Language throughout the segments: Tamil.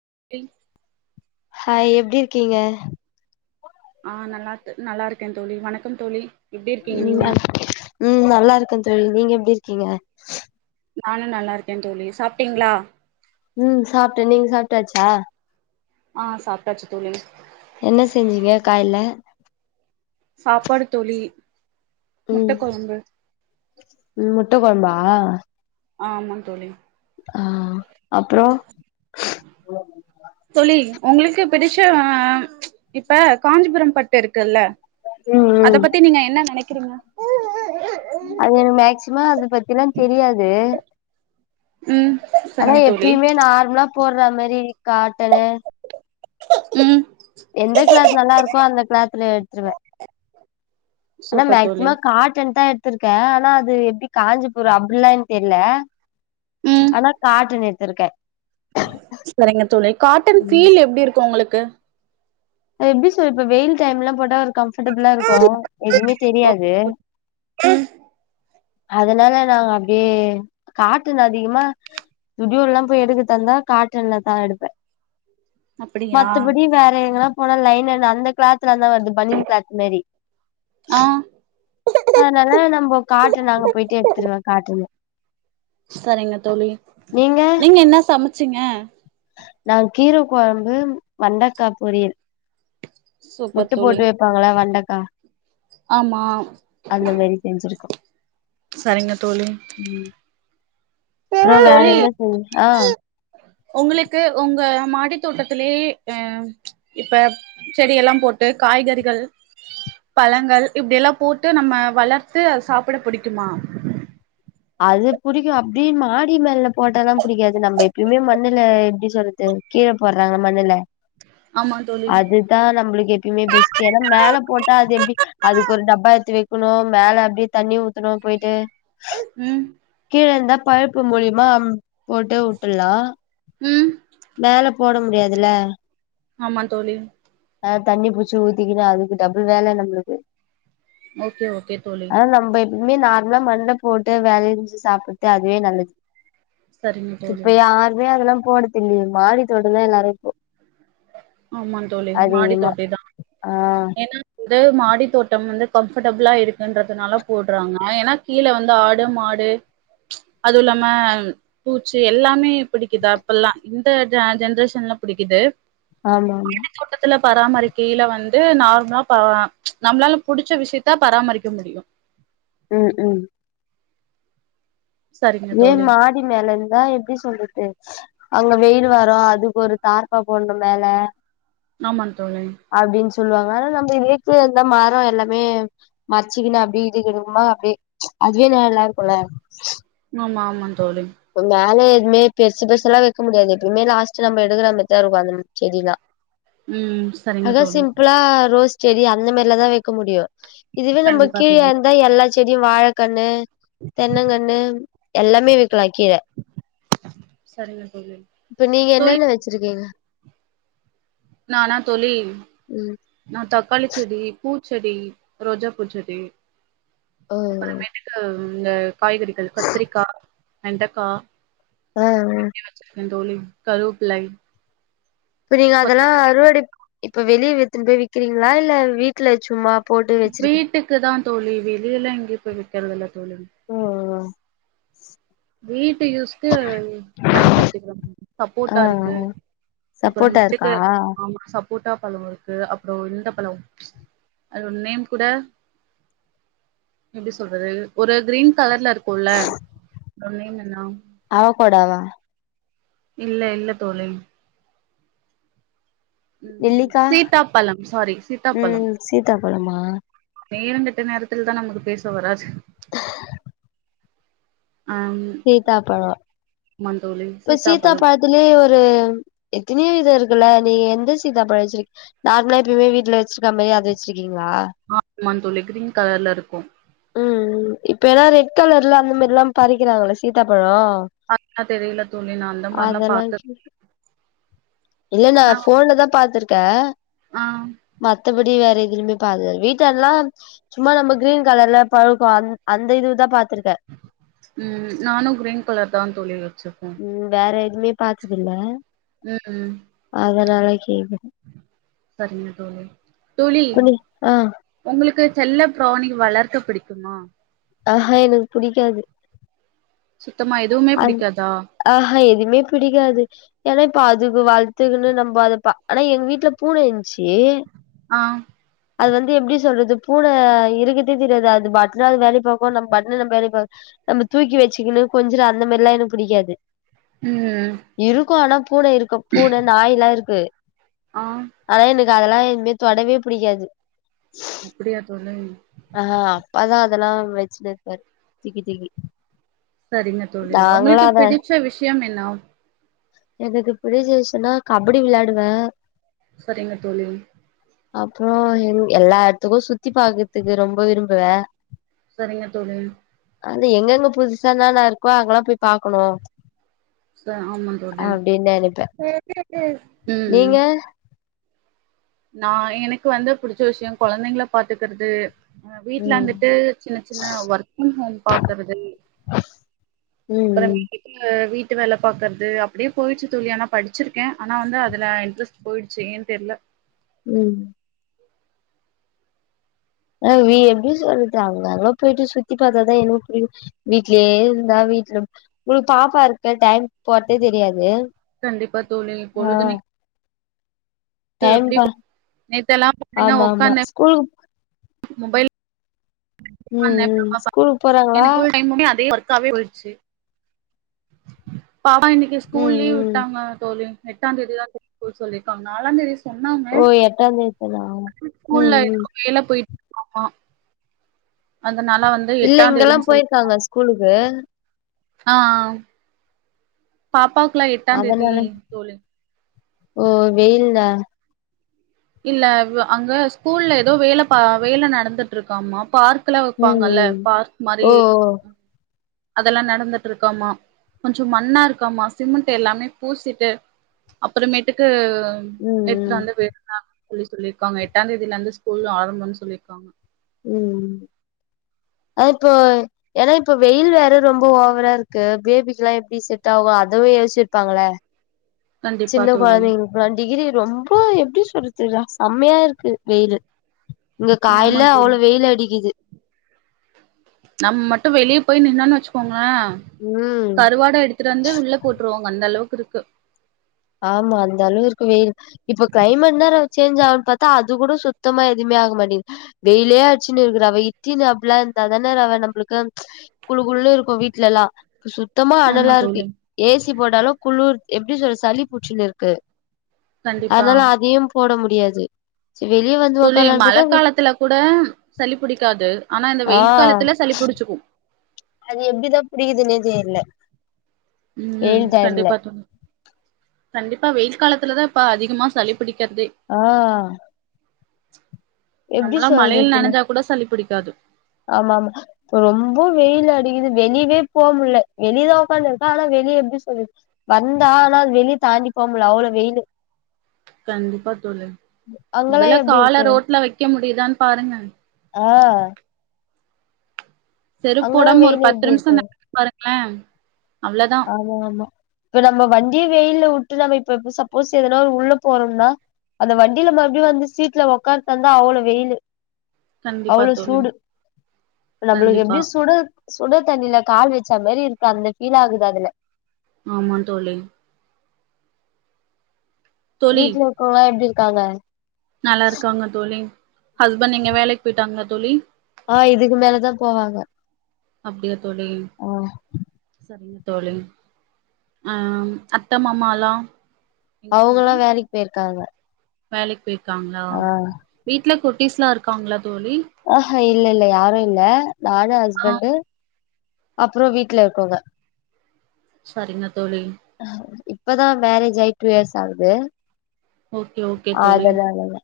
[unintelligible] ஹோய் எப்டி இருக்கீங்க ஆ நல்லா இருக் நல்லா இருக்கேன் தோழி வணக்கம் தோழி எப்டி இருக்கீங்க நீங்க உ உம் நல்லா இருக்கன் தோழி நீங்க எப்படி இருக்கீங்க நானும் நல்லா இருக்கேன் தோழிஸ் உம் சாப்பிட்டேன் நீங்க சாப்பிட்டாச்சா ஆஹ் சாப்பிட்டாச்சு தோழி என்ன செஞ்சீங்க காய்ல சாப்பாடு தோழி முட்ட உம் கொழம்பு உம் முட்டை குழம்பா ஆ ஆமா தோழி ஆ அப்புறம் தோழி உங்களுக்கு பிடிச்ச இப்ப காஞ்சிபுரம் பட்டு இருக் ல்ல ம் அத ம் பத்தி நீங்க என்ன நினைக்கிறீங்க அது எனக்கு மேக்சிமம் அதை பத்திலாம் தெரியாது ம் ஆனா சரிங்க தோழி எப்பயுமே நார்மலா போடுற மாதிரி காட்டனு ம் எந்த கிளாத் நல்லா இருக்கோ அந்த கிளாத்துல எடுத்துருவே அனா சூப்பர் தோழி மேக்சிமம் காட்டன் தா த்துருக்கேன் ஆனா அது எப்படி காஞ்சிபுரம் அப்படில்லா எனக் தெரியல ம் ஆனா காட்டன் திருக்கன் சரிங்க தோழி காட்டன் பீல் எப்படி இருக்கும் உங்களுக்கு எப்படி சொல்லப்ப வெயில் டைம் எல்லாம் போட்டா கம்பர்டபிளா இருக்கு எதுவுமே ஓகே தெரியாது தோழி அதனால நாங்க அப்படியே காட்டன் அதிகமா சுடியோல எல்லாம் போய் எடுக்க தந்தா காட்டன்ல தான் எடுப்பே அப்டியா மத்தபடி வேற எங்கல்லாம் போனா லைன் அந்த கிளாத்துலதா வரு அ பனின் கிலாத் மாரி ஆ அதனால நம்ம காட்டன் நாங்க போயிட்டு எடுத்துடுவே காட்டுன்னு சரிங்க தோழி நீங்க என்ன சமைச்சீங்க நா கீர கொழம்பு வெண்டக்கா பொரியல் முட்ட சூப்பர் தோழி போட்டு வைப்பாங்கள வெண்டக்கா ஆமா அந்த மாரி செஞ்சிருக்கோ சரிங்க தோழி அப்புறம் வேற தோழி என்ன செய் ஆ உங்களுக்கு உங்க மாடித்தோட்டத்திலே அஹ் ச் இப்ப செடியெல்லா போட்டு காய்கறிகள் பழங்கள் இப்டியெல்லா போட்டு நம்ம வளர்த்து அத சாப்ட பிடிக்குமா அது புடிக்கு அப்டி மாடி மேல போட்டாலா புடிக்காது நம்ம எப்யூமே மண்ணுல எப்டி சொல்றது கீழ போடுறாங்க மண்ணுல ஆமா தோழி அதுதா நம்ளுக்கு எப்யூமே பெஸ்ட்டு ஏனா மேல போட்டா அது எப்டி அதுக்கு ஒரு டப்பா எடுத்து வைக்கணு மேல அப்டியே தண்ணி ஊத்தனு போயிட்டு ம் கீழ இருந்தா [unintelligible] மூலியமா போட்டு வுட்டுல்லா ம் மேலப் போட முடியாதில்ல ஆமா தோழி ஆ தண்ணி புச்சு ஊத்திக்கினு அதுக்கு டபுள் வேல நம்ளுக்கு ஓகே ஓகே தோழி இதுமே நார்ம்லா மண்ணுல போட்டு வெளஞ்சு சாப்புட்டு அதுவே நல்லது சரிங்க இப்ப தோழி யாருமே அதெலாப் போடுதின்ல மாடித்தோட்டந்த எல்லாரு இப்போ ஆமா தோழி மாடி அதிகமா தோட்டி தா ஆ ஏனா கு வந்து மாடி தோட்டம் வந்து கம்ஃபடபிளா இருக்குன்றதுனால போடுறாங்க ஏனா கீழ வந்து ஆடு மாடு ச் அதுவு இல்லாம பூச்சு எல்லாமே புடிக்குது அப்பெல்லா இந்த ஜென்ரேஷன் [unintelligible] புடிக்குது ஆமா ஆமா பராமரிக்கையில வந் ட்டு நார்ம்லா பா நம்ளால புடிச்ச விஷயத்த பராமரிக்க முடியு ம் ம் சரிங்க ஏ தோழி மாடி மேல இருந்தா எப்டி சொல்றது அங்க வெயில் வரோ அதுக்கு ஒரு தார்பா போடுடனு மேல ஆமா தோழி அப்டின்னு சொல்லுவாங்க ஆனா நம்ம [unintelligible] இருந்த மரம் எல்லாமே மறச்சிக்குனா அப்டி [unintelligible] கெடுமா அப்டியே அதுவே ந நல்லா இருக்குல ஆமா ஆமா தோழி [unintelligible] மேலேத் எதுவுமே பெர்சு பெர்சாலா வெக்க முடியாது எப்பவுமே லாஸ்ட்ட நம்ம எடுக்குற மார்தா இருக்கு அந்த செடிலா ம் சரிங்க அதா தோழி சிம்ப்ளா ரோஸ் செடி அந்த மாரில தா வைக்க முடியு இதுவே நம்ம கண்டிப்பா கீழ தோழி இருந்தா எல்லா செடியு வாழக்கன்னு தென்னங்கண்ணு எல்லாமே வக்கீர சரிங்க தோழி இப்ப நீங்க தோழி என்னன்ன வச்சிருக்கீங்க [unintelligible] நானா தோழி ம் நா தக்காளி செடி பூ பூச்செடி ரோஜா பூச்செடி ஓ ஓ அப்றோமேட்டுக்கு ம் இந்த அ காய்கறிகள் கத்திரிக்கா வெண்டக்கா ஆஹ் ஹ் வச்சிருக்கே தோழி கருவப்பிலை இப்ப நீங்க அதெல்லா அறுவடை இப்ப வெளிய வெத்துன்டு போய் விக்றீங்களா இல்ல வீட்ல சும்மா போட்டு வச்சிருக்கீங் வீட்டுக்கு தா தோழி வெளியல்லா எங்கயு போய் விக்றதுல்ல தோழி வீட்டு யூஸ்க்கு பயன்படுத்திக்றோ ஆ சப்போட்டா இருக்கு அப்றோ சப்போட்டா இருக்கா மேட்டுக்கு ஆமா சப் கூட்டா பழருக்கு அப்ற இந்த பழ அதோட நேம் கூட எப்டி சொல்றது ஒரு கிரீன் கலர்ல இருக்குல்ல அதோட நேம் என்ன அவகோடாவா இல்ல இல்ல தோழி ம் நெல்லிக்கா சீத்தாப்பழம் சாரி சீத்தாப்பழம் ம் சீத்தாப்பழமா நேரங்கெட்ட நேரத்துல தா நமக்கு பேச வராது ஆம் சீத்தாபழொ ஆமா தோழி இப்ப சீத்தா சீத்தாப்பழம் பழத்துலே ஒரு எத்தனயோ இது இருக்குல்ல நீ எந்த சீத்தா பழ வச்சிருக் நார்மலா எப்பேயுமே வீட்ல வச்சிருக்கமே அத வச்சிருக்கி ஆமா தோழி கிரீன் கலர்ல இருக்கும் ம் ம் இப்ப எல்லா ரெட் கலர்ல அந்த மாரில்லா பறிக்கிறாங்கள சீத்தாப்பழொ ஆ னா தெரில அதெல்லா இல்ல நா போன்லதா பாத்ருக்கே அ மத்தபடி வேற எதுலுமே பாத்ததில் வீட்டல்லா சும்மா நம்ம கிரீன் கலர்ல பழுக்கு அந்த இது தா பாத் ம் நானு கிரீன் கலர் தா தோழி வச்ச ம் வேற எதுவுமே பாத்ததுல்ல ம் ஒரு நாளக்கி சரிங்க தோழி தோழி புடி ஆ உங்களுக்கு செல்ல ப்ராணி வளர்க்க புடிக்குமா ஆஹூ எனக்கு புடிக்காது சுத்தமா எதுவுமே அந் பிடிக்காதா ஆஹூ எதுமே பிடிக்காது ஏனா இப்ப அதுக்கு வளத்துக்குன்னு நம்ம அதைப்பா ஆனா எங்க வீட்ல பூன இந்துச்சி அ அது வந்து எப்டி சொல்றது பூன இருக்றதே தெரியாது அது பாட்னு அது வேலய பாக்கு நம்ம பாட்னு நம்ம வேலய பாக் நம்ம தூக்கி வச்சிக்குணு கொஞ்சுர அந்த மாரிலா எனக் புடிக்காது ம் இருக்கு ஆனா பூன இருக்கு பூன நாய்ல்லா இருக்கு ஆ ஆனா எனக்கு அதெல்லா எதுவுமே தொடவே புடிக்காது அப்டியா தோழி ஆ அப்பாதா அதெல்லா வச்சினு இருப்பாரு தூக்கி தூக்கி சரிங்க தோழி நாங்களா உங்களுக்கு அத பிடிச்ச விஷயம் என்ன எனக்கு பிடிச்ச விஷயன்னா கபடி விளயாடுவே சரிங்க தோழி அப்றோ எல்லா எட்த்துக்கு சுத்தி பாக்குற்துக்கு ரொம்ப விரும்புவே சரிங்க தோழி அது எங்கங்க புதுசானல்லா இருக்கோ அங்கெல்லா போய் பாக்கணு ச ஆமா தோழி அப்டின்னு நினைப்பே ம் ம் நீங்க நா எனக்கு வந்து புடிச்ச விஷ யோ கொழந்தைங்கள பாத்துக்றது வீட்ல ம் இருந்துட்டு சின்ன சின்ன ஒர்க் ஃப்ரம் ஹோம் பாக்றது ம் அப்றோ ம் [unintelligible] வீட் டு வேல பாக்றது அப்டியே போய்ச்சு தோழி ஆனா படிச்ருக்கே ஆனா வந்து அதுல இன்ட்ரஸ்ட் போயிடுச்சு ஏன்னு தெர்ல ம் ஆ எப்டி சொல்றது அங்கங்க போயிட்டு சுத்தி பாத்தா தா எதுவு புரியு வீட்லயே இருந்தா வீட்ல உங்களுக்கு பாப்பா இருக்கு டைம் போர்தே தெரியாது கண்டிப்பா தோழி ஆ பொழுது அனைக் கும் டைம் எப்டி பா நேத்தெல்லா பாத்தீங்கனா ஆமா ஆமா உக்காந்தே ஸ்கூலுக்கு மொபைல் ம் ஒக்காந்தே ம் பாப்பா ஸ்கூலுக்கு போறாங்களா எனக்கு ஃபுல் டைமுமே அதே ஒர்க்காவே போயிருச்சு பாப்பா இன்னைக்கு ஸ்கூல் ம் லீவ் ம் விட்டாங்களா தோழி எட்டாந்தேதிதா ஸ்கூல் சொல்லிருக்காங்க நாலாந்தேதி சொன்னாங்க ஓ எட்டாந் தேதி தானா ம் ஸ்கூல்ல ம் எதோ வேல போய்ட்டுருக்காமா அதனால வந்து இல்ல இங்கெல்லா எட்டாந்தேதினு சொல் போயிருக்காங்க ஸ்கூலுக்கு ஆனா பாப்பாவுக்கு எல்லா எட்டாந்தேதி அதனால தோழி ஓ வெயில்ல இல்ல வ அங்க ஸ்கூல்ல எதோ வேல ப வேல நடந்துட்ருக்காம பார்க் லா வெப்பாங்க ம் இல்ல ம் பார்க் மாரி ஓ ஓ அதெல்லா நடந்துட்ருக்காமா கொஞ்ச மண்ணா இருக்காமா சிமெண்ட் எல்லாமே பூசிட்டு அப்புறமேட்டுக்கு ம் எடுத்துட்டு ம் வந்து பேசுங்க சொல்லி சொல்லிருக்காங்க எட்டாந் தேதில இருந்து ஸ்கூல் ஆரம்பம் சொல்லிருக்காங்க ம் அ இப்போ ஏனா இப்ப வெயில் வேற ரொம்ப ஓவரா இருக்கு பேபிக்கெல்லா எப்டி செட் ஆகு அதவே ச்சிருப்பாங்கள கண்டிப்பா சின்ன தோழி கொழந்தைங்களுக்லா டிகிரி ரொம்ப எப்டி சொல்றது ரா செமையா இருக்கு வெயில் இங்க காய ஆமா தோழி அவ்ளோ வெயில் அடிக்கிது நம்ம மட்டு வெளிய போய் நின்னொன் வச்சுக்கோங்க ஆ ம் கருவாடா எடுத்துட்டு வந்து உள்ள போட்ருவாங் அந்த அளவுக்கு இருக்கு ஆமா அந்த அளவு இருக்கு வெயில் இப்ப கிளைமேட்னாற சேன்ச் ஆ பாத்தா அது கூட சுத்தமா எதுமே ஆக மாட்டேங்து வெயிலே அடிச்சினு இருக்குடா வெயி இட்டினப்லா இருந்தாதானடா நம்புளுக்கு குளு குளு இருக்கு வீட்லல்லா சுத்தமா ஆமா அனலா இருக்கு தோழி ஏ சி போட்டாலு குளுர் எப்டி சொல்ல சளி புடிச்சினு இருக்கு கண்டிப்பா அதனால அதையு போட முடியாது சரி வெளிய வந்து தோழி உக்காரலான்னு மழ பாத்தா வெ- காலத்துல கூட சளி புடிக்காது ஆனா இந்த ஆ வெயில் காலத்துல சளி புடிச்சிக்கு அது எப்டிதா புடிக்குதுனே தெர்ல ம் கண்டிப்பா தோழி கண்டிப்பா வெயில் காலத்துலதா இப்ப அதிகமா சளி பிடிக் ஆ எப்டி நம்மெல்லா மழைல நனைஞ்சா கூட சளி பிடிக்காது ஆமாமா ரொம்ப வெயில் அடிக்குது வெளியவே போக முடில வெளியதா உக்காந்துருக்கே ஆனா வெளிய எப்டி சொல்லு வந்தா ஆனா வெளிய தாண்டி போ முடில அவ்ளோ வெயிலு கண்டிப்பா தோழி அங்கெல்லா முதல எப்டி கால இருக்கு ரோட்ல வெக்க முடியுதான் பாருங்க ஆ செருப் அங்கெல்லா போடாம ஒரு வெயில் பத்து எப்டி நிமிஷ இருக்கு நடந்து பாருங்ளே ஆமா ஆமா இப்ப நம்ம வண்டிய வெயில உட்டு நம்ம இப்ப இப்ப சப்போஸ் எதனா ஒரு உள்ள போறம்னா அந்த வண்டில மறுபடியு வந்து சீட்ல ஒக்கான்ட்டு வந்தா அவ்ளோ வெயிலு கண்டிப்பா அவ்ளோ தோழி சூடு நம்ளுக்கு கண்டிப்பா எப்டி சுடு சுடு தண்ணில கால் வச்சா மேரி இருக்கு அந்த ஃபீல் ஆகுது அதுல ஆமா தோழி வீட்ல இருக்கவுங்ளா எப்டி இருக்காங்க நல்லாருக்காங்க தோழி ஹஸ்பண்ட் எங்க வேலைக்கு போய்ட்டாங்ளா தோழி ஆ இதுக்கு மேலதா போவாங்க அப்டியா தோழி ஆ சரிங்க தோழி ஆ அத்த மாமாலா எங்க அவங்கல்லா தோழி வேலைக்கு போயிருக்காங்க வேலைக்கு போய்ருக்காங்ளா ஆ வீட்ல குட்டீஸ்லா இருக்காங்ளா தோழி ஆஹ இல்ல இல்ல யாரு இல்ல நானு ஆ ஹஸ்பண்ட் அப்புற வீட்ல இருக்கவுங்க சரிங்க தோழி இப்பதா மேரேஜ் ஆயி டூ இயர்ஸ் ஆகுது ஓகே ஓகே தோழி அதனாலங்க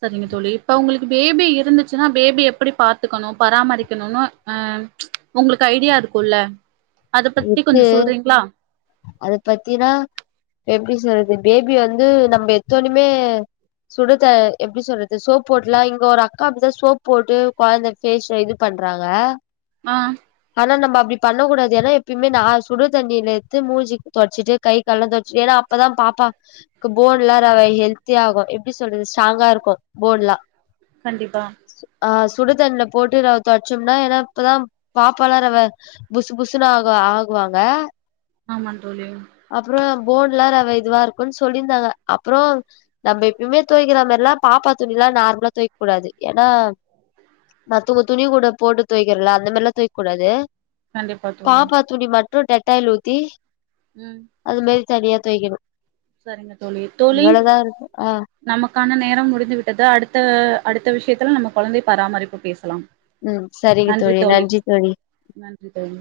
சரிங்க தோழி இப்ப உங்களுக்கு பேபி இருந்துச்சுனா பேபி எப்படி பாத்துக்கணு பராமரிக்கணுனு அ அம் உங்ளுக்கு ஐடியாருக்குல்ல இக்கு அது பத்தினா எப் எப்டி சொல்றது பேபி வந்து நம்ம எத்தோணிமே சுடத எப்டி சொல்றது சோப் போட்டுலா இங்க ஒரு அக்கா அப்டிதா சோப் போட்டு ககொழந்த ஃபேஸ்ச இது பண் ண்றாங்க ஆ னா நம்ம அப்டி பண்ணக்கூாது எனா இப் எப்பிமே நா சுடு தண்ணில எத்து மூஞ்சி தொட்சிட்டு கை கால்லா தொட்ச் ஏனா அப்பதா பாப்பாகு போ ஃபோன்லா ரவ ஹெல்த்தியாகு எப்டி சொல்றது ஸ்ட்ராங்கா இருக்கு போன்லா கண்டிப்பா ஆ சுடுதண்ல போட்டு ரவ தொட்ச்சோம்னா ஏனா இப்பதா பாப்பாலா ரவ புஸ்சு புஸ்சுனாகு ஆகுவாங்க ஆமாந் தோழி போன்ல ரவ இதுவாருக்குன் சொல்லிந்தாங்க அப்புற நம்ம எப்பியுமே தொவைக்கிற மெர்லா பாப்பா துணிலா நார்மலா தொய்க் கூடாது ஏனா நா தூங்க துணி கூட போட்டு தொய்க்கறல அந்த மேர்லா தொய்க் கூடாது கண்டிப் பாப்பா துணி மட்டு டெட்டாய்ல் ஊத்தி உம் அது மாரி தனியா தொய்க்கனு சரிங்கத் தோழி தோழி இருக்கு ஆ நமக்கான நேரம் முடிந்து விட்டது அடுத்த அடுத்த விஷ்யத்துல நம்ம கொழந்தை பராமரிப்பு பேசலாம் உம் சரிங்க தோழி நன்றி தோழி நன்றி தோழி